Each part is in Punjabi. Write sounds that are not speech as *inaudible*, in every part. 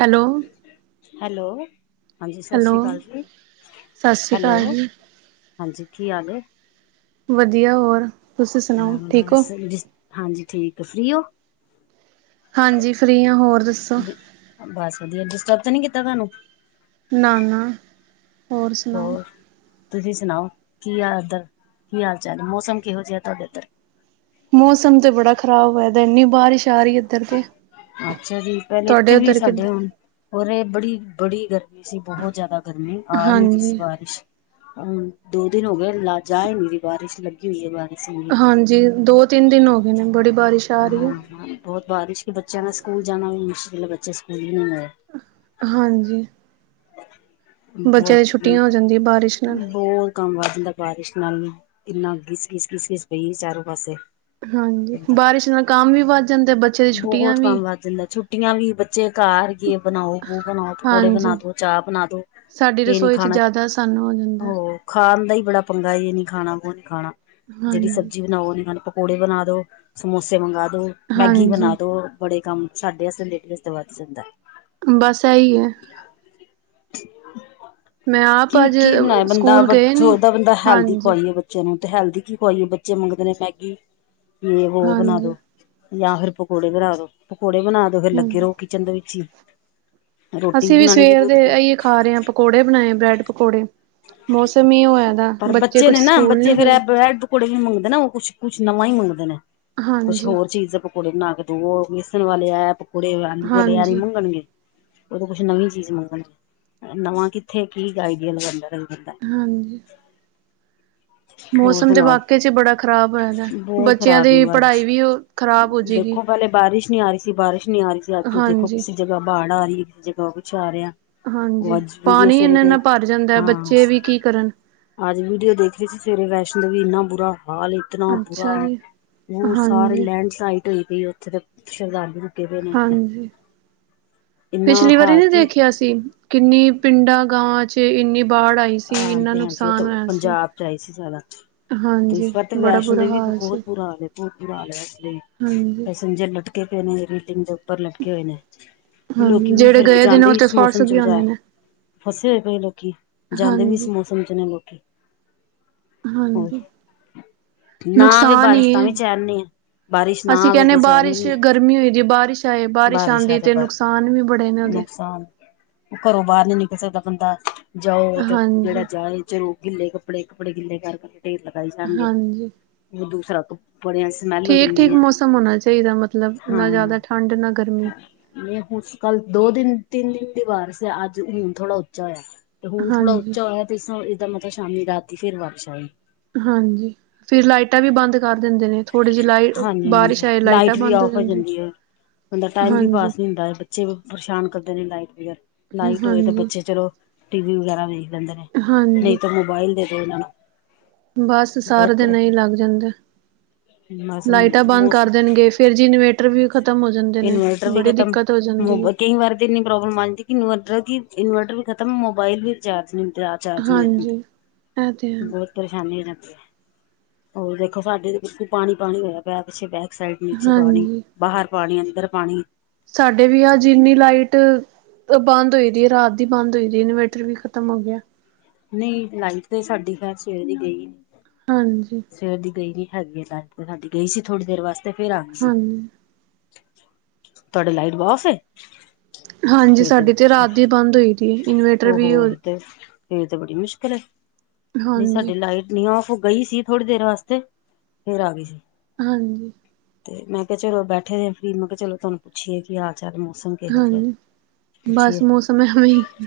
ਹੈਲੋ ਹੈਲੋ ਹਾਂਜੀ ਹੈਲੋ ਸਾਸਰੀ ਕਾਲ ਜੀ ਸਤਿ ਸ਼੍ਰੀ ਅਕਾਲ ਹੈਲੋ ਜੀ ਹਾਂਜੀ ਕੀ ਹਾਲ ਏ। ਵਧੀਆ ਹੋਰ ਤੁਸੀਂ ਹਾਂ ਸੁਣਾਓ ਠੀਕ ਓ। ਬਸ ਹਾਂਜੀ ਠੀਕ ਫ੍ਰੀ ਓ। ਹਾਂਜੀ ਫ੍ਰੀ ਆਂ ਹੋਰ ਦੱਸੋ। ਬਸ ਵਧੀਆ ਡਿਸਟਰਬ ਤੇ ਨੀ ਕੀਤਾ ਤਾਨੂੰ। ਨਾ-ਨਾ ਹੋਰ ਸੁਣਾਓ? ਤੁਸੀਂ ਸੁਣਾਓ ਕੀ ਆ ਇੱਧਰ ਕੀ ਹਾਲ ਚਾਲ ਮੌਸਮ ਕਿਹੋ ਜਿਹੇ ਆ ਤੁਹਾਡੇ ਉਧਰ। ਮੌਸਮ ਤੇ ਬੜਾ ਖ਼ਰਾਬ ਹੋਇਆ ਦਾ ਇਨੀ ਬਾਰਿਸ਼ ਆ ਰਹੀ ਇੱਧਰ ਤੇ। ਅੱਛਾ ਜੀ ਪਹਿਲੇ ਤੁਹਾਡੇ ਇੱਥੇ ਵੀ ਉੱਧਰ ਸਾਡੇ ਕਿੱਧਰ ਹੈ? ਹੁਣ ਔਰ ਇਹ ਬੜੀ ਬੜੀ ਗਰਮੀ ਸੀ ਬਹੁਤ ਜ਼ਿਆਦਾ ਗਰਮੀ ਆ ਨੀ ਰਹੀ ਸੀ ਹਾਂਜੀ ਬਾਰਿਸ਼ ਹੂੰ ਦੋ ਦਿਨ ਹੋ ਗਏ ਲਾ ਜਾ ਇ ਨਹੀਂ ਰਹੀ ਬਾਰਿਸ਼ ਲੱਗੀ ਦੀਏ ਬਾਰੇ ਸੀ ਹਾਂਜੀ ਦੋ ਤਿੰਨ ਦਿਨ ਹੋ ਗਏ ਨੇ ਬੜੀ ਬਾਰਿਸ਼ ਆ ਰਹੀ ਹੈ। ਹਾਂ ਬਹੁਤ ਬਾਰਿਸ਼ ਕਿ ਬੱਚਿਆਂ ਨੇ ਸਕੂਲ ਜਾਣਾ ਵੀ ਮੁਸ਼ਕਿਲ ਹੈ ਬੱਚੇ ਸਕੂਲ ਵੀ ਨਹੀਂ ਗਏ। ਹਾਂਜੀ। ਬੱਚਿਆਂ ਦੀ ਬਹੁਤ ਛੁੱਟੀਆਂ ਹੋ ਜਾਂਦੀਆਂ ਬਾਰਿਸ਼ ਨਾਲ। ਬਹੁਤ ਕੰਮ ਵੱਧ ਜਾਂਦਾ ਬਾਰਿਸ਼ ਨਾਲ ਇੰਨਾ ਗਿਸ ਗਿਸ ਗਿਸਮਿਸ ਪਈ ਚਾਰੋਂ ਪਾਸੇ। ਹਾਂਜੀ ਬਾਰਿਸ਼ ਨਾਲ ਕੰਮ ਵੀ ਵੱਧ ਜਾਂਦੇ ਐ ਬੱਚੇ ਦੀ ਛੁੱਟੀਆਂ ਬਹੁਤ ਵੀ ਕੰਮ ਵੱਧ ਜਾਂਦਾ ਛੁੱਟੀਆਂ ਵੀ ਬੱਚੇ ਘਰ ਜੇ ਬਣਾਓ ਵੋ ਬਣਾਓ ਪਕੌੜੇ ਬਣਾ ਹਾਂਜੀ ਦੋ। ਚਾਹ ਬਣਾ ਦਓ। ਸਾਡੀ ਰਸੋਈ ਚ ਜ਼ਿਆਦਾ ਆਸਾਨੀ ਨਾਲ ਹੁੰਦਾ। ਉਹ ਖਾਣ ਦਾ ਹੀ ਬੜਾ ਪੰਗਾ ਇਹ ਨੀ ਖਾਣਾ ਉਹ ਨੀ ਖਾਣਾ ਜਿਹੜੀ ਹਾਂਜੀ ਸਬਜ਼ੀ ਬਣਾਓ ਉਹ ਨੀ ਖਾਣਾ ਪਕੌੜੇ ਬਣਾ ਦੋ, ਸਮੋਸੇ ਮੰਗਾ ਦੋ, ਮੈਗੀ ਬਣਾ ਹਾਂਜੀ, ਦੋ। ਓ ਬੜੇ ਕੰਮ ਸਾਡੇ ਅਸਤੇ ਲੇਡਿਜ ਅਸਤੇ ਵਧ ਜਾਂਦਾ। ਬਸ ਐਈ ਐ। ਮੈਂ *unintelligible* ਆਪ ਕੀ ਅੱਜ ਕੀ ਬਣਾਏ ਬੰਦਾ। ਸਕੂਲ ਗਏ ਨੀ, ਸੋਚਦਾ ਬੰਦਾ ਹੈਲਦੀ ਹਾਂਜੀ, ਖਵਾਈਏ ਬਚ- ਬੱਚਿਆਂ ਨੂੰ ਤੇ ਹੈਲਦੀ ਕੀ ਖਵਾਈਏ ਬੱਚੇ ਮੰਗਦੇ ਨੇ ਮੈਗੀ ਯੇ ਵੋ ਬਣਾ ਦੋ। ਹਾਂਜੀ। ਜਾਂ ਫਿਰ ਪਕੌੜੇ ਬਣਾ ਦੋ ਪਕੌੜੇ ਬਣਾ ਦੋ। ਫੇਰ ਲੱਗੇ ਹੂੰ, ਰਹੋ ਕਿਚਨ ਦੇ ਵਿੱਚ ਹੀ। ਰੋਟੀ ਅਸੀਂ ਵੀ ਬਣਾਉਣੀ ਸਵੇਰ ਦੇ ਜ਼ਰੂਰੀ ਹੈ ਅਹੀ ਖਾ ਰਹੇ ਹਾਂ ਪਕੌੜੇ ਬਣਾਏ ਬ੍ਰੈਡ ਪਕੌੜੇ। ਮੌਸਮ ਹੀ ਏਹ ਹੋ ਨਾ ਪਰ ਬੱਚੇ ਕੁਛ ਨੇ ਨਾ ਸਕੂਲ ਬੱਚੇ ਨੀ ਫੇਰ ਇਹ ਗਏ। ਬ੍ਰੈਡ ਪਕੌੜੇ ਵੀ ਮੰਗਦੇ ਨੇ ਉਹ ਕੁਛ ਕੁਛ ਨਵਾਂ ਹੀ ਮੰਗਦੇ ਨੇ ਕੁਛ ਹਾਂਜੀ। ਹੋਰ ਚੀਜ਼ ਦੇ ਪਕੌੜੇ ਬਨਾ ਕੇ ਦੇਓ ਵੇਸਣ ਵਾਲੇ ਆ ਪਕੌੜੇ ਆਲੂ ਵਾਲੇ ਆ ਨੀ ਹਾਂਜੀ, ਬਣੇ। ਉਦੋਂ ਕੁਛ ਨਵੀਂ ਚੀਜ਼ ਮੰਗਣ ਨਵਾਂ ਕਿੱਥੇ ਕੀ ਆਈਡੀਆ ਲਗਾਉਂਦਾ ਰਵੇ। ਹਾਜੀ। *inaudible* ਹੋਰ ਤੇ ਸੁਣਾਓ ਵਾਕਈ ਚ ਬੜਾ ਖ਼ਰਾਬ ਹੋਇਆ ਦਾ, ਬਹੁਤ ਬੱਚਿਆਂ ਖਰਾਬ ਦੀ ਉਹ ਅਜ ਪੜ੍ਹਾਈ ਵੀ ਖ਼ਰਾਬ ਹੋ ਜਾਏਗੀ। ਦੇਖੋ ਪਹਿਲੇ ਬਾਰਿਸ਼ ਨੀ ਆ ਰਹੀ ਸੀ ਬਾਰਿਸ਼ ਨੀ ਆ ਰਹੀ ਸੀ ਅੱਜ ਤੁਸੀ ਦੇਖੋ ਹਾਂਜੀ, ਕਿਸੇ ਜਗ੍ਹਾ ਬਾੜ ਆ ਰਹੀ ਹੈ ਕਿਸੇ ਜਗ੍ਹਾ ਕੁਛ ਆ ਰਿਹਾ। ਉਹ ਹਾਂਜੀ ਅੱਜ ਵੀਡੀਓ ਪਾਣੀ ਸਵੇਰੇ ਇੰਨਾ ਦੇ ਇਨਾ ਭਰ ਜਾਂਦਾ ਹਾਂ ਬੱਚੇ ਵੀ ਕੀ ਕਰਨ। ਅੱਜ ਵੀਡੀਓ ਦੇਖ ਰਹੇ ਸੀ ਸਵੇਰੇ ਵੈਸ਼ਨੋ ਦੇਵੀ ਇੰਨਾ ਬੁਰਾ ਹਾਲ ਏ। ਇਤਣਾ ਬੁਰਾ ਅੱਛਾ ਜੀ, ਉਹ ਸਾਰੇ ਹਾਂਜੀ, ਲੈਂਡਸਲਾਈਡ ਹੋ ਪਈ ਉੱਥੇ ਤੇ ਸ਼ਰਧਾਲੂ ਪਏ ਨੇ ਇੱਥੇ ਹਾਂਜੀ ਇੰਨਾ ਪਿਛਲੀ ਵਾਰੀ ਹਾਲ ਨਹੀ ਕਿ ਦੇਖਿਆ ਸੀ। ਕਿੰਨੀ ਪਿੰਡਾਂ ਗਾਵਾਂ ਚ ਇੰਨੀ ਬਾੜ ਆਈ। ਸੀ ਇੰਨਾ ਹਾਂਜੀ ਹਾਂਜੀ ਉਹ ਤੇ ਨੁਕਸਾਨ ਹੋਇਆ ਸੀ। ਪੰਜਾਬ ਚ ਆਈ ਸੀ ਜ਼ਿਆਦਾ। ਇਸ ਹਾਂਜੀ ਵਾਰ ਤੇ ਬੜਾ ਵੈਸ਼ਨੋ ਬੁਰਾ ਦੇਵੀ ਵੀ ਹਾਲ ਬਹੁਤ ਸੀ ਬੁਰਾ ਹਾਲ ਏ। ਬਹੁਤ ਬੁਰਾ ਹਾਲ ਏ ਉਥੇ। ਹਾਂਜੀ। ਪੈਸੈਜਰ ਲਟਕੇ ਪਏ ਨੇ ਰੀਡਿੰਗ ਦੇ ਉੱਪਰ ਲਟਕੇ ਹੋਏ ਨੇ ਹਾਂ ਲੋਕੀ ਵੀ ਜਿਹੜੇ ਫਿਰ ਵੀ ਗਏ ਦੇ ਨੇ ਉਹ ਜਾਂਦੇ ਤੇ ਇਸ ਫਸ ਮੌਸਮ ਚ ਗਏ ਬਜ਼ਾਰ ਹੋਣੇ ਨੇ ਫਸੇ ਹੋਏ ਪਏ ਲੋਕੀ ਜਾਂਦੇ ਵੀ ਇਸ ਹਾਂਜੀ। ਮੌਸਮ ਚ ਨੇ ਲੋਕੀ। ਹੋਰ ਹਾਂਜੀ ਨਾ ਆਵੇ ਨੁਕਸਾਨ ਬਾਰਿਸ਼ ਹੀ ਤਾਂ ਹੈ। ਵੀ ਚੈਨ ਨੀ ਏ। ਅਸੀਂ ਕਹਿੰਦੇ ਬਾਰਿਸ਼ ਗਰਮੀ ਹੋਜੇ ਬਾਰਿਸ਼ ਆਏ ਬਾਰਿਸ਼ ਆਉਂਦੀ ਤੇ ਨੁਕਸਾਨ ਵੀ ਬੜੇ ਨੇ ਉਹਦੇ। ਨੁਕਸਾਨ ਉਹ ਘਰੋਂ ਬਾਹਰ ਨੀ ਨਿਕਲ ਸਕਦਾ ਬੰਦਾ ਜਾਓ ਤੇ ਜਿਹੜਾ ਹਾਂਜੀ ਜਾਏ ਚਲੋ ਗਿੱਲੇ ਕੱਪੜੇ ਕੱਪੜੇ ਗਿੱਲੇ ਕਰ ਕਰਕੇ ਢੇਰ ਲਗਾਈ ਜਾਣਗੇ ਹਾਂਜੀ। ਉਹ ਦੂਸਰਾ ਤੋਂ ਬਣਿਆ ਸੀ ਠੀਕ ਠੀਕ ਮੌਸਮ ਹੋਣਾ ਚਾਹੀਦਾ ਮਤਲਬ ਹਾਂ ਨਾ ਜ਼ਿਆਦਾ ਠੰਡ ਨਾ ਗਰਮੀ। ਨਹੀਂ ਹੁਣ ਕੱਲ ਦੋ ਦਿਨ ਤਿੰਨ ਦਿਨ ਦੀ ਬਾਰਸ਼ ਹੈ ਅੱਜ ਹੁਣ ਥੋੜਾ ਉੱਚਾ ਹੋਇਆ। ਤੇ ਹੁਣ ਥੋੜ੍ਹਾ ਹਾਂਜੀ। ਉੱਚਾ ਹੋਇਆ ਤੇ ਇਹਦਾ ਮਤਲਬ ਸ਼ਾਮੀ ਰਾਤੀ ਫੇਰ ਬਾਰਿਸ਼ ਆਏਗੀ। ਹਾਂਜੀ ਫਿਰ ਲਾਈਟਾਂ ਵੀ ਬੰਦ ਕਰ ਦਿੰਦੇ ਨੇ ਥੋੜੇ ਜਿਹੀ ਲਾਈਟ ਹਾਂਜੀ ਬਾਰਿਸ਼ ਹਾਂਜੀ ਆਏ ਲਾਈਟਾਂ ਲਾਈਟ ਵੀ ਬੰਦ ਆਫ ਹੋ ਜਾਂਦੀ ਏ। ਬੰਦਾ ਟਾਈਮ ਵੀ ਹਾਂਜੀ ਪਾਸ ਨਹੀਂ ਹੁੰਦਾ ਬੱਚੇ ਵੀ ਪਰੇਸ਼ਾਨ ਕਰਦੇ ਨੇ, ਲਾਈਟ ਬਗੈਰ ਲਾਈਟ ਹੋਏ ਤੇ ਹਾਂਜੀ ਬੱਚੇ ਚਲੋ। ਟੀ ਵੀ ਵਗੈਰਾ ਵੇਖ ਲੈਦੇ ਨੇ ਨਹੀਂ ਹਾਂਜੀ ਤਾਂ ਮੋਬਾਇਲ ਦੇ ਦਵੋ ਇਹਨਾਂ ਨੂੰ ਬਸ ਸਾਰੇ ਬਹੁਤ ਦਿਨ ਐਹੀ ਲੰਘ ਜਾਂਦੇ। ਬਸ ਲਾਈਟਾਂ ਬੰਦ ਕਰ ਮੌਸਮ ਦੇਣਗੇ ਫੇਰ ਜੀ ਇਨਵੇਟਰ ਵੀ ਖ਼ਤਮ ਹੋ ਜਾਂਦੇ ਨੇ। ਇਨਵਰਟਰ ਵੀ ਬੜੀ ਖਤਮ ਦਿੱਕਤ ਹੋ ਜਾਂਦੀ ਹੈ ਕਈ ਵਾਰ ਇੰਨੀ ਪ੍ਰੋਬਲਮ ਆ ਜਾਂਦੀ ਇਨਵਰਟਰ ਕਿ ਇਨਵਰਟਰ ਵੀ ਖਤਮ ਮੋਬਾਈਲ ਵੀ ਚਾਰਜ ਨੀ ਦੁੰਦੇ ਆਹ ਚਾਰਜ ਨਹੀਂ ਹਾਂਜੀ ਇਹ ਤੇ ਹੈ ਦਿੰਦੇ ਬਹੁ ਪਰੇਸ਼ਾਨੀ ਹੋ ਜਾਂਦੀ ਹੈ ਹੋਰ ਦੇਖੋ ਸਾਡੇ ਤੇ ਬਕੂ ਪਾਣੀ ਪਾਣੀ ਹੋਇਆ ਪਿਆ ਪਿੱਛੇ ਬਹਿ ਕੇ ਸਾਈਡ ਨੀਚੇ ਪਾਣੀ ਹਾਂਜੀ ਬਾਹਰ ਪਾਣੀ ਅੰਦਰ ਪਾਣੀ ਸਾਡੇ ਵੀ ਆ ਜਿੰਨੀ ਲਾਈਟ, ਬੰਦ ਹੋਈ ਦੀ ਹੈ ਰਾਤ ਦੀ ਬੰਦ ਹੋਈ ਔਰ ਇਨਵੇਰਟਰ ਵੀ ਖ਼ਤਮ ਹੋ ਗਿਆਂ ਨਹੀਂ ਲਾਈਟ ਤੇ ਸਾਡੀ ਖੈਰ ਸਵੇਰ ਦੀ ਗਈ। ਹਾਂਜੀ, ਸਵੇਰ ਦੀ ਗਈ ਨੀ ਹੈਗੀ, ਤੇ ਸਾਡੀ ਗਈ ਸੀ ਥੋੜ੍ਹੀ ਦੇਰ ਵਾਸਤੇ ਫਿਰ ਆਗੀ। ਹਾਂਜੀ ਤੁਹਾਡੇ ਲਾਈਟ ਵਾਫ ਹਾਂਜੀ ਸਾਡੀ ਤੇ ਰਾਤ ਦੀ ਬੰਦ ਹੋਈ ਸੀ ਇਨਵੇਟਰ ਓਹੋ ਵੀ ਤੇ ਫੇਰ ਤੇ ਬੜੀ ਮੁਸ਼ਕਿਲ ਹੈ ਨਹੀਂ ਹਾਂਜੀ, ਸਾਡੀ ਲਾਈਟ ਨੀ ਓਫ ਹੋ ਗਈ ਸੀ ਥੋੜ੍ਹੀ ਦੇਰ ਵਾਸਤੇ ਫੇਰ ਆ ਗਈ ਸੀ ਹਮ ਤੇ ਮੈਂ ਕਿਹਾ ਚਲੋ ਬੈਠੇ ਹ ਆ ਫਰੀ ਮੈਂ ਕਿਹਾ ਚਲੋ ਤੁਹਾਨੂੰ ਪੁੱਛੀਏ ਕੀ ਹਾਲ ਚਾਲ ਮੌਸਮ ਕਿਹੋ ਜਿਹਾ ਏ। ਹਾਂਜੀ ਪੁੱਛੀਏ ਬਸ ਮੌਸਮ ਐਵੇਂ ਹੀ ਹੈ।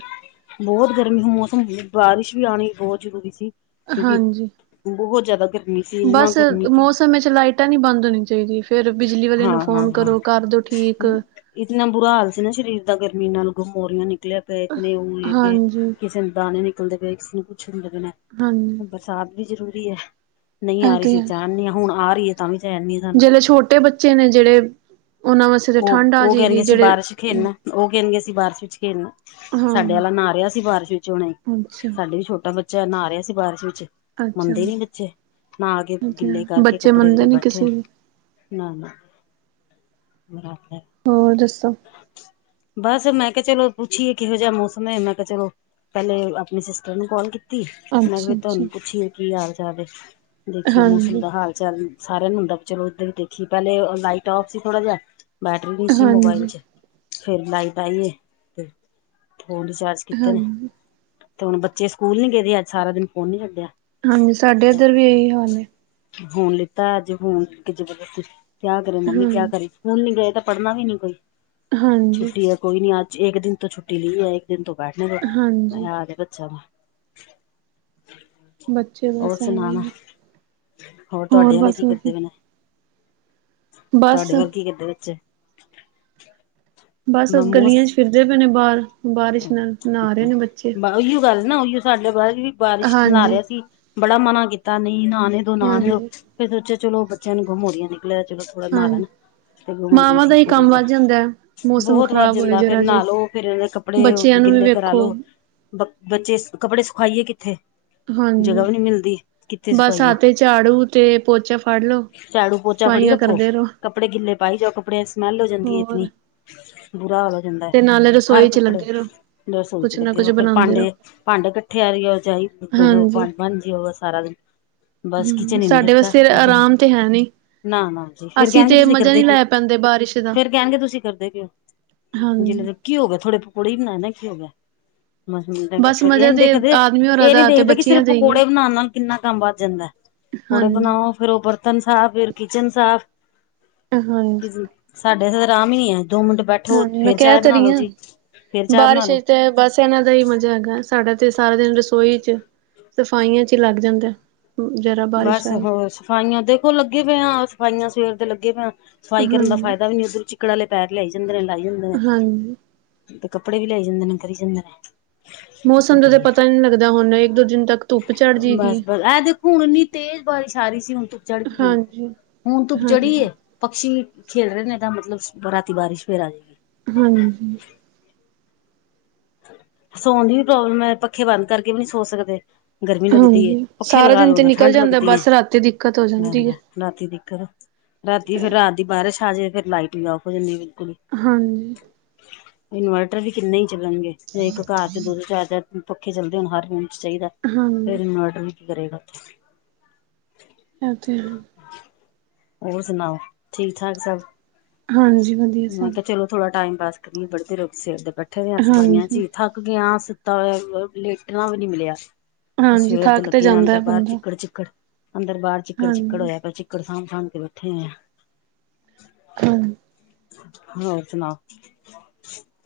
ਬਹੁਤ ਗਰਮੀ ਹ ਮੌਸਮ ਬਾਰਿਸ਼ ਵੀ ਆਉਣੀ ਬਹੁਤ ਜ਼ਰੂਰੀ ਸੀ ਕਿਉਂਕਿ ਹਾਂਜੀ। ਬਹੁਤ ਜ਼ਿਆਦਾ, ਗਰਮੀ ਸੀ ਇੰਨਾ ਬਸ ਗਰਮੀ ਕਿ ਮੌਸਮ ਵਿੱਚ ਲਾਈਟਾਂ ਨਹੀਂ ਬੰਦ ਹੋਣੀ ਚਾਹੀਦੀਆਂ, ਫੇਰ ਬਿਜਲੀ ਵਾਲੇ ਹਾਂ ਨੂੰ ਹਾਂ ਫੋਨ ਹਾਂ ਕਰੋ ਕਰ ਦਿਉ ਠੀਕ। ਇਤਨਾ ਬੁਰਾ ਹਾਲ ਸੀ ਨਾ ਸਰੀਰ ਦਾ ਗਰਮੀ ਨਾਲ ਗ ਮੋਰੀਆਂ ਨਿਕਲਿਆ। ਨ ਉਹ ਹਾਂਜੀ, ਕਿਸੇ ਨੂੰ ਦਾਣੇ ਨਿਕਲਦੇ ਪਏ ਕਿਸੇ ਨੂੰ ਕੁੱਛ ਨ ਲ ਪਣਾ ਹਾਂਜੀ, ਬਰਸਾਤ ਵੀ ਜ਼ਰੂਰੀ ਹੈ ਨਹੀਂ ਆ ਇਹ ਰਹੀ ਤੇ ਸੀ ਹੈ ਚਣਨੀ ਹਾਂ ਹੁਣ ਆ ਰਹੀਏ ਤਾਂ ਵੀ ਜਾਨੀ ਜਿਹੜੇ ਛੋਟੇ ਬੱਚੇ ਨੇ ਜਿਹੜੇ। ਉਹਨਾਂ ਵਾਸਤੇ ਤਾਂ ਉਹ ਠੰਡ ਆ ਉਹ ਕਹਿਣਗੇ ਜਾਏਗੀ ਅਸੀਂ ਜਿਹੜੇ ਬਾਰਿਸ਼ ਖੇਡਣਾ ਉਹ ਕਹਿਣਗੇ, ਅਸੀਂ ਬਾਰਿਸ਼ ਵਿੱਚ ਖੇਡਣਾ। ਹਾਂ ਸਾਡੇ ਆਾ ਨਾ ਰਿਹਾ ਸੀ ਬਾਰਿਸ਼ ਵਿੱਚ ਹੁਣੇ ਅੱਛਾ, ਸਾਡੇ ਵੀ ਛੋਟਾ ਬੱਚਾ ਨਾ ਰਿਹਾ ਸੀ ਬਾਰਿਸ਼ ਵਿੱਚ ਅੱਛਾ ਮੰਨਦੇ ਨੀ ਬੱਚੇ ਨਾ ਆ ਕੇ ਗਿੱਲੇ ਕਰਕੇ ਬੱਚੇ ਕੱਪੜੇ ਦੇ ਮੰਨਦੇ ਤੇ ਨੀ ਬੈਠੇ ਨੇ ਕਿਸੇ ਦੀ ਨਾ ਨਾ। ਹੋਰ ਆਪ ਹੈ। ਹੋਰ ਦੱਸੋ। ਬਸ ਮੈਂ ਕਿਹਾ ਚਲੋ, ਪੁੱਛੀਏ ਕਿਹੋ ਜਿਹਾ ਮੌਸਮ ਹੈ ਮੈਂ ਕਿਹਾ ਚਲੋ। ਪਹਿਲੇ ਆਪਣੇ ਸਿਸਟਰ ਨੂੰ ਕਾਲ ਕੀਤੀ। ਮੈਂ ਕਿਹਾ ਅੱਛਾ, ਅੱਛਾ ਤੁਹਾਨੂੰ ਪੁੱਛੀਏ ਕੀ ਹਾਲ ਚਾਲ, ਦੇਖੀਏ ਮੌਸਮ ਹਾਂਜੀ, ਦਾ ਹਾਲ ਚੱਲ ਸਾਰਿਆਂ ਨੂੰ ਹੁੰਦਾ ਚਲੋ, ਧਰ ਵੀ ਦੇਖੀ ਪਹਿਲੇ ਲਾਈਟ ਆਫ ਸੀ ਥੋੜਾ ਜਿਹਾ। ਬੈਟਰੀ ਵੀ ਸੀ, ਮੋਬਾਇਲ ਹਾਂਜੀ, ਚ ਫੇਰ ਲਾਈਟ ਆਈਏ ਤੇ ਥੋ ਚਾਰ ਕੀਤੇ ਨੇ ਹਾਂਜੀ, ਤੇ ਹੁਣ ਬੱਚੇ ਸਕੂਲ ਨੀ ਗਏ, ਦੇ ਅੱਜ ਸਾਰਾ ਦਿਨ ਫੋਨ ਨੀ ਹਾਂਜੀ ਸਾਡੇ ਇੱਧਰ ਵੀ ਇਹੀ ਹਾਲ ਐ, ਫੁਣ ਲਿੱਤਾ ਅੱਜ ਫੁਣ ਜਸੀ ਕਿਆ ਕਰੇ, ਮੰਮੀ ਹਾਂ ਕਿਆ ਕਰੇ। ਹੁਣ ਨੀ ਗਏ ਤਾਂ ਪੜ੍ਹਨਾ ਵੀ ਨੀ ਕੋਈ ਹਾਂਜੀ ਛੁੱਟੀ ਹੈ, ਕੋਈ ਨੀ ਅੱਜ ਇੱਕ ਦਿਨ ਤੋਂ ਛੁੱਟੀ ਲਈ ਹੈ। ਦਿਨ ਤੋਂ ਬੈਠਣੇ ਹਾਂਜੀ ਆਜ ਬੱਚਿਆਂ ਦਾ। ਬੱਚੇ ਹੋਰ ਬਸ ਸੁਣਾ ਐਵੇਂ ਨਾ ਨੇ ਹੋਰ ਤੁਹਾਡੀਆਂ ਨੇ ਬਸ ਕੀ ਕਰਦੇ ਪਏ। ਵਧੀਆ ਬਸ ਤੁਹਾਡੇ ਵੱਲ ਕੀ ਕਿੱਦਾਂ ਵਿੱਚ, ਬਸ ਮੋਮੋਸ ਗਲੀਆਂ ਚ ਫਿਰਦੇ ਪਏ, ਨੇ ਬਾਹਰ ਬਾਰਿਸ਼ ਨਾਲ ਨਾ ਰਹੇ ਨੇ ਬੱਚੇ। ਉਹੀਓ ਗੱਲ ਨਾ ਉਹੀਓ ਸਾਡੇ ਪਤਾ ਬਾਰਿਸ਼ ਨਾ ਹਾਂਜੀ ਰਿਹਾ ਸੀ, ਬੜਾ ਮਨਾ ਕੀਤਾ ਨਹੀਂ ਨ ਨਾ ਲਓ ਹਾਂਜੀ ਫਿਰ ਸੋਚਿਆ ਚਲੋ ਬੱਚਿਆਂ ਨੂੰ ਗੁੰਮ ਹੋੜਿਆ ਨਿਕਲਿਆ ਚਲੋ ਥੋੜਾ ਨਾ ਹਾਂ ਲੈਣਾ। ਤੇ ਮੋਰੀਆਂ ਮਾਵਾਂ ਦਾ ਹੀ ਠੀਕ ਹੋ ਕੰਮ ਜਾਏਗਾ, ਵੱਧ ਜਾਂਦਾ ਹੈ ਮੌਸਮ ਬਹੁਤ ਵਾਰ ਖ਼ਰਾਬ ਹੋਏ ਜਾਂਦਾ ਫੇਰ ਜਰਾ ਜੇ ਨਾਲ ਉਹ ਫਿਰ ਇਹ ਨੇ ਕੱਪੜੇ ਕੱਪੜੇ ਬੱਚਿਆਂ ਨੂੰ ਵੀ ਗਿੱਲੇ ਵੇਖੋ ਕਰਾਲੋ,,, ਬ ਬੱਚੇ ਕੱਪੜੇ ਸੁਖਾਈਏ ਕਿੱਥੇ? ਜਗ੍ਹਾ ਹਾਂਜੀ,,,, ਵੀ ਨਹੀਂ ਮਿਲਦੀ ਕਿੱਥੇ ਬਸ ਸੁਖਾਈਏ ਹੱਥ ਚ ਝਾੜੂ ਤੇ ਪੋਚਾ ਫੜ ਲੋ, ਝਾੜੂ ਪੋਚਾ ਫੜੀ ਰੱਖੋ ਕੱਪੜੇ ਗਿੱਲੇ ਪਾਈ ਜਾਓ ਕੱਪੜਿਆਂ ਦੀ ਸੁਮੇਲ ਹੋ ਜਾਂਦੀ ਹੈ ਹੋਰ ਇਤਨੀ, ਬੁਰਾ ਹਾਲ ਹੋ ਜਾਂਦਾ ਹੈ ਤੇ ਨਾਲੇ ਹਰ ਇੱਕ, *unintelligible* ਕੁਛ ਨਾ ਕੁਛ ਬਣਾਉਂਦੇ ਰਹੋ ਹਾਂਜੀ *unintelligible* ਬਸ ਹੂੰ ਕਿਚਨ ਹੀ ਨਹੀਂ ਸਾਡੇ ਛੱਡਦਾ ਵਸਤੇ ਕਿਚਨ ਆਰਾਮ ਤੇ ਹੈ ਨੀ, ਨਾ ਨਾ ਜੀ ਫਿਰ ਅਸੀਂ ਕਹਿਣਗੇ, ਤੇ ਤੁਸੀਂ ਮਜ਼ਾ ਕਰਦੇ ਨਹੀਂ ਕਿਓ? ਲੈ ਪਾਂਦੇ ਬਾਰਿਸ਼ ਦਾ, ਫੇਰ ਕਹਿਣਗੇ ਤੁਸੀਂ ਕਰਦੇ ਕੀ ਓ? ਹਾਂਜੀ। ਕੀ ਹੋ ਗਿਆ ਥੋੜੇ ਪਕੌੜੇ ਹੀ ਬਣਾਏ ਨਾ ਕੀ ਹੋ ਗਿਆ, ਬਸ *unintelligible* ਮਜ਼ਾ ਤੇ ਆਦਮੀ ਹੋਰਾਂ ਇਹ ਨੀ ਦਾ ਤੇ ਦੇਖਦੇ ਕਿ ਬੱਚਿਆਂ ਸਿਰਫ ਦਾ ਈ ਐ, ਪਕੌੜੇ ਬਣਾਉਣ ਨਾਲ ਕਿੰਨਾ ਕੰਮ ਵੱਧ ਜਾਂਦਾ, ਪਕੌੜੇ ਹਾਂਜੀ। ਬਣਾਓ, ਫੇਰ ਉਹ ਬਰਤਨ ਸਾਫ਼ ਫਿਰ ਕਿਚਨ ਸਾਫ਼ ਹਾਂਜੀ, ਸਾਡੇ ਇਹ ਆਰਾਮ ਹੀ ਹੈ ਦੋ ਮਿੰਟ ਬੈਠੋ ਹਾਂਜੀ ਮੈਂ ਫੇਰ ਕਹਿ ਚਾਅ ਤਾਂ ਬਣਾ ਰਹੀ ਲੋੋ ਆ। ਜੀ, ਫੇਰ ਚਾਹ ਬਣਾ ਬਾਰਿਸ਼ ਲੋ ਹੋਏ ਤੇ ਬਸ, ਪਹਿਲਾ ਜਾ ਹੀ ਮਜ਼ਾ ਹੈਗਾ, ਸਾਡਾ ਤੇ ਸਾਰਾ ਦਿਨ ਰਸੋਈ ਚ ਸਫਾਈਆਂ ਚ ਹੀ ਲੱਗ ਜਾਂਦਾ, ਹੂੰ ਜਰਾ, ਬਾਰਿਸ਼ ਬਸ ਆਏ, ਹੋਰ ਸਫਾਈਆਂ ਦੇਖੋ ਲੱਗੇ ਪਈਆਂ, ਸਫਾਈਆਂ ਸਵੇਰ ਦੇ ਲੱਗੇ ਪਈਆਂ। ਸਫਾਈ ਕਰਨ ਦਾ ਹਾਂਜੀ। ਫਾਇਦਾ ਵੀ ਨੀ ਉੱਧਰ ਵਿੱਚ, ਚੀਕੜ ਵਾਲੇ ਪੈਰ ਲਿਆਏ ਜਾਂਦੇ ਨੇ ਲਏ ਜਾਂਦੇ ਨੇ ਹਾਂਜੀ, ਤੇ ਕੱਪੜੇ ਵੀ ਲਿਆਏ ਜਾਂਦੇ ਨੇ ਕਰੀ ਜਾਂਦੇ ਨੇ, ਕੀ ਮੌਸਮ ਦਾ ਤਾਂ ਕਰੀਏ ਪਤਾ ਹੀ ਨਹੀਂ ਲੱਗਦਾ, ਹੁਣ ਇੱਕ ਦੋ ਦਿਨ ਤੱਕ, ਧੁੱਪ ਚੜ ਜੇਗੀ। ਬਸ ਬਸ ਇਹ ਦੇਖੋ, ਹੁਣ ਇੰਨੀ ਤੇਜ਼ ਬਾਰਿਸ਼ ਆ ਰਹੀ ਸੀ ਹੁਣ ਤੂੰ ਚੜ੍ਹ ਕੇ, ਹਾਂਜੀ, ਹੁਣ ਧੁੱਪ ਚੜੀ ਹਾਂਜੀ, ਆ ਪਕਸੀ ਖੇਲ ਰਹੇ ਨੇ ਏਦਾਂ, ਮਤਲਬ ਰਾਤੀ ਬਾਰਿਸ਼ ਫਿਰ ਆਨੀ ਹੈ, ਹਾਂਜੀ, ਸੌਣ ਦੀ ਵੀ ਪ੍ਰੋਬਲਮ ਹੈ, ਪੱਖੇ ਬੰਦ ਕਰਕੇ ਵੀ ਨੀ ਸੋ ਸਕਦੇ, ਗਰਮੀ ਲੱਗਦੀ ਆਂ ਹਾਂਜੀ ਪੱਖੇ ਸਾਰਾ ਲਗਾ ਦਿਨ ਲਓ, ਤੇ ਤਾਂ ਨਿਕਲ ਠੰਢ ਜਾਂਦਾ ਲੱਗਦੀ ਬਸ ਰਾਤੀ ਦਿੱਕਤ ਹੋ ਜਾਂਦੀ ਹੈ। ਹੈ। ਰਾਤੀ ਦਿੱਕਤ ਆ ਰਾਤੀ ਫੇਰ ਰਾਤ ਦੀ ਬਾਰਿਸ਼ ਆ ਜੇ ਫੇਰ ਲਾਈਟ ਵੀ ਔਫ ਹੋ ਜਾਂਦੀ ਕੁ, ਹਾਂਜੀ, ਇਨਵਰਟਰ ਵੀ ਕਿੰਨੇ ਚੱਲਣਗੇ, ਇੱਕ ਘਰ ਚ ਦੋ ਦੋ ਚਾਰ ਚਾਰ, ਹੁਣ ਪੱਖੇ ਚੱਲਦੇ ਹੁਣ ਹਰ ਮਨ ਚਾਹੀਦਾ ਫੇਰ ਹਾਂਜੀ ਇਨਵਰਡਰ ਵੀ ਕੀ ਕਰੇਗਾ ਉਥੇ? ਆ ਤੇ, ਹੋਰ ਸੁਣਾਓ ਠੀਕ ਠਾਕ ਸਭ? ਹਾਂਜੀ ਵਧੀਆ ਮੈਂ ਸਭ ਕਿਹਾ ਚਲੋ, ਥੋੜਾ ਟਾਈਮ ਪਾਸ ਕਰੀਏ ਬੜੇ ਤੇਰ ਸਿਰ ਤੇ ਬੈਠੇ ਹੋ ਆ ਸਵਾਈਆਂ ਚ ਹਾਂਜੀ ਹੀ ਥੱਕ ਗਿਆ ਸੁੱਤਾ ਵ ਲੇਟਣਾ ਵੀ ਨੀ ਮਿਲਿਆ, ਹਾਂਜੀ ਸਵੇਰ ਤੇ ਥੱਕ ਲੱਗੇ ਜਾਂਦਾ ਹੈ ਅੰਦਰ ਬਾਹਰ ਬੰਦਾ ਚਿੱਕੜ ਚਿੱਕੜ, ਅੰਦਰ ਬਾਹਰ ਚਿੱਕੜ ਚਿੱਕੜ ਹਾਂਜੀ ਹੋਇਆ ਪਿਆ ਜੀ, *unintelligible* *inaudible* ਹੋਰ ਸੁਣਾਓ?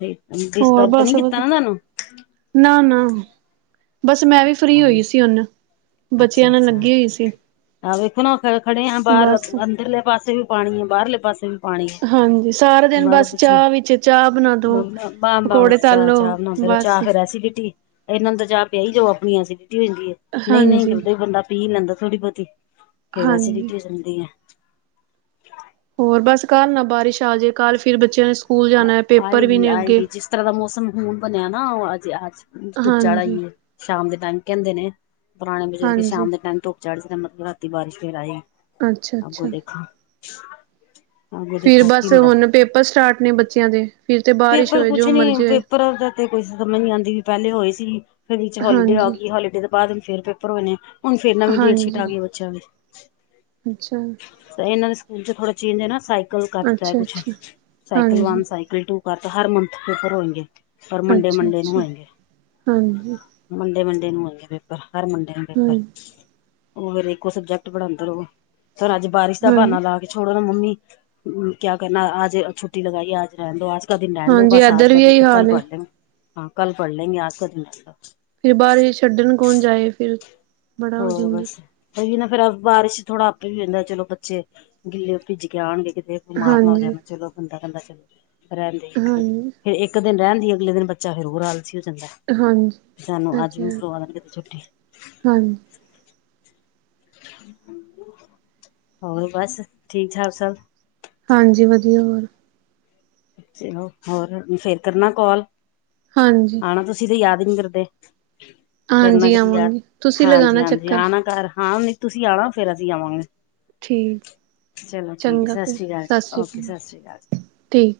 ਡਿਸਟਬ ਨੀ ਕੀਤਾ ਨਾ ਤੁਹਾਨੂੰ, ਨਾ-ਨਾ, ਬਸ ਮੈਂ ਵੀ ਫ੍ਰਰੀ ਹਾਂਜੀ, ਹੋਈ ਸੀ ਹੁਨ ਬੱਚਿਆਂ ਨਾਲ ਅੱਛਾ-ਅੱਛਾ। ਲੱਗੀ ਹੋਈ ਸੀ, ਆਹ ਵੇਖੋ ਨਾ ਖੜੇ ਆ ਬਾਹਰ ਬਸ ਅੰਦਰਲੇ ਪਾਸੇ ਵੀ ਪਾਣੀ ਆ ਬਾਹਰਲੇ ਪਾਸੇ ਵੀ। ਹਾਂਜੀ ਸਾਰਾ ਦਿਨ ਬਸ *inaudible* ਚਾਹ ਵਿੱਚ ਚਾਹ ਬਣਾ ਦੋ ਪਕੌੜੇ ਤਲ ਚਾਹ ਲੋ ਚਾਹ ਬਣਾਉਦੇ ਰ ਬਸ ਚਾਹ ਫੇਰ ਐਸੀ ਗਟੀ, ਇਹਨਾ ਨੂੰ ਤਾ ਚਾਹ ਪਿਆਈ ਜਾੳ, ਨਹੀ-ਨਹੀ ਬੰਦਾ ਹਾਂਜੀ ਥੋੜੀ-ਥੋੜਾ ਬਹੁਤੀ ਪੀ ਲੈਦਾ। ਫੇਰ ਹਾਂਜੀ ਐਸੀਡਿਟੀ ਹੋ ਜਾਂਦੀ ਹੈ, ਹੋਰ ਬਸ ਕੱਲ ਨਾ ਬਾਰਿਸ਼ ਆ, ਜੇ ਕੱਲ ਫਿਰ ਬੱਚਿਆਂ ਨੇ ਸਕੂ, ਆਏਗੀ ਆਏਗੀ, ਜਿਸ ਤਰ੍ਹਾਂ ਦਾ ਮੌਸਮ ਹੁਣ ਬਣਿਆ ਨਾ ਉਹ ਅਜੇ ਅਜ ਧੁੱਪ ਚੜ ਆਏ ਹਾਂਜੀ ਗਈ, ਸ਼ਾਮ ਦੇ ਟਾਈਮ ਕਹਿੰਦੇ ਨੇ, ਪੁਰਾਣੇ ਬਜ਼ੁਰਗ ਹਾਂਜੀ ਸ਼ਾਮ ਦੇ ਟਾਈਮ ਤੋਂ। ਚੜ ਕੇ ਮਤਲਬ ਰਾਤੀ ਬਾਰਸ਼ ਫੇਰ ਆਏ ਗਈ। ਅੱਛਾ, ਅੱਛਾ, ਅੱਛਾ, ਅੱਗੋਂ ਫਿਰ ਦੇਖੋ ਕੀ ਬਸ ਹੁੰਦਾ। ਹੁਣ ਪੇਪਰ ਸਟਾਟ ਨੇ ਬੱਚਿਆਂ ਦੇ ਫਿਰ ਤੇ ਬਾਰਿਸ਼ ਹੋਏ ਜੋ ਮਰਜ਼ੀ ਹੋਏ। ਪ੍ਰਬ ਦਾ ਤੇ ਕੋਈ ਸਮਝ ਨੀ ਆਂਦੀ ਵੀ ਪੈਲੇ ਹੋਏ ਸੀ, ਫਿਰ ਵਿੱਚ ਹੋਲੀਡੇ ਹਾਂਜੀ ਆਗੀ ਹੋਲੀਡੇ ਬਾਦ ਵਿੱਚ ਫੇਰ ਪੇਪਰ ਹੋਏ, ਨੇ ਹੁਣ ਫੇਰ ਨਵੀਂ ਡੇਟਸ਼ੀਟ ਹਾਂਜੀ ਆਗੀ ਬੱਚਿਆਂ ਦੀ। ਅੱਛਾ ਜੀ। ਏਨਾਂ ਦੇ ਸਕੂਲ ਚ ਥੋੜਾ ਚੇਂਜ ਐ ਨਾ ਸਾਈਕਲ ਕਰ ਦਿੱਤਾ, ਅੱਛਾ ਕੁੱਛ ਅੱਛਾ ਸਾਈਕਲ ਵਨ ਹਾਂਜੀ ਸਾਈਕਲ ਥ੍ਰੀ ਟੂ ਕਰਤਾ ਹਰ ਮੰਥ ਪੇਪਰ ਹੋਏਗੇ, ਪਰ ਅੱਛਾ ਮੰਡੇ-ਮੰਡੇ ਨੂੰ ਅੱਛਾ ਹੋਏਗੇ। ਹਾਂਜੀ ਮੰਡੇ-ਮੰਡੇ ਨੂੰ ਹੋਏਗੇ ਪੇਪਰ, ਹਰ ਮੰਡੇ ਨੂੰ ਪੇਪਰ। ਹਾਂਜੀ ਉਹ ਫੇਰ ਇੱਕੋ ਸਬਜੈਕਟ ਪੜ੍ਹਾਂਦੇ ਰਵੂ, ਸਰ ਅੱਜ ਬਾਰਿਸ਼ ਦਾ ਬਾਨਾ ਹਾਂਜੀ ਲਾ ਕੇ ਛੜੋ ਨਾ ਮੰਮੀ, ਕਿਆ ਕਰਨਾ ਆਜ ਛੁੱਟੀ ਲਗਾਈਏ ਆਜ ਰੈਣ ਦੋ ਆਜ ਕਾ ਦਿਨ ਰੈਣ ਦੋ ਹਾਂਜੀ ਬਸ ਆਜ ਇੱਧਰ ਕਾ ਵੀ ਦਿਨ, ਇਹੀ ਫਿਰ ਕੱਲ ਹਾਲ ਹੈ ਪੜ੍ਹ ਲੈਂਗੇ, ਹਾਂ ਕੱਲ ਪੜ੍ਹ ਲੈਂਗੇ ਆਜ ਕਾ ਦਿਨ ਫਿਰ ਬਾਦ ਵਿਚ, ਛੱਡਣ ਕੌਣ ਜਾਏ ਫਿਰ। ਬੜਾ ਹਾ ਹੋ ਜਾਂਦਾ ਬਸ। ਔ ਵੀ ਨਾ ਫਿਰ ਬਾਰਿਸ਼ ਚ ਥੋੜ੍ਹਾ ਆਪੇ ਵੀ ਹੋ ਜਾਂਦਾ, ਚਲੋ ਬੱਚੇ ਗਿੱਲੇ ਭਿੱਜ ਕੇ ਆਣਗੇ ਕਿਤੇ ਬਿਮਾਰ ਨਾ ਹੋ ਹਾਂਜੀ ਜਾਣ, ਚਦੋਂ ਬੰਦਾ ਕੈਂਦਾ ਚਲੋ ਰੈਣ ਦੇ ਇੱਕ ਦਿਨ। ਹਾਂਜੀ ਜੇ ਇੱਕ ਦਿਨ ਰੈਣ ਦੀਏ, ਅਗਲੇ ਦਿਨ ਬੱਚਾ ਫੇਰ ਹੋਰ ਆਲਸੀ ਹੋ ਜਾਂਦਾਂ ਹਾਂਜੀ ਐ। ਸਾਨੂੰ ਇਹ ਅੱਜ ਤੇ ਵੀ ਹੈ ਕਰਵਾ ਦੋ, ਛੁੱਟੀ। ਹਾਂਜੀ। *inaudible* ਹੋਰ ਬਸ, ਠੀਕ ਠਾਕ ਸਭ? ਹਾਂਜੀ ਵਧੀਆ, ਹੋਰ ਚਲੋ, ਫੇਰ ਕਰਨਾ ਕਾੱਲ। ਹਾਂਜੀ। ਨਾ, ਤੁਸੀਂ ਤੇ ਯਾਦ ਨੀ ਕਰਦੇ। ਕਰਨਾ ਹਾਂਜੀ ਕਦੀ ਯਾਦ, ਆਵਾਂਗੇ ਤੁਸੀਂ ਲਗਾਣਾ ਹਾਂਜੀ-ਹਾਂਜੀ ਚੱਕਰ ਆਣਾ ਘਰ, ਹਾਂ ਨੀ ਤੁਸੀਂ ਆਣਾ, ਫੇਰ ਅਸੀਂ ਆਵਾਂਗੇ। ਠੀਕ ਚਲੋ ਠੀਕ ਐ, ਚੰਗਾ ਸਤਿ ਫਿਰ ਸ਼੍ਰੀ ਕਾਲ ਜੀ, ਸਤਿ ਸ਼੍ਰੀ ਓਕੇ ਅਕਾਲ ਸਤਿ ਸ਼੍ਰੀ ਕਾਲ ਜੀ। ਠੀਕ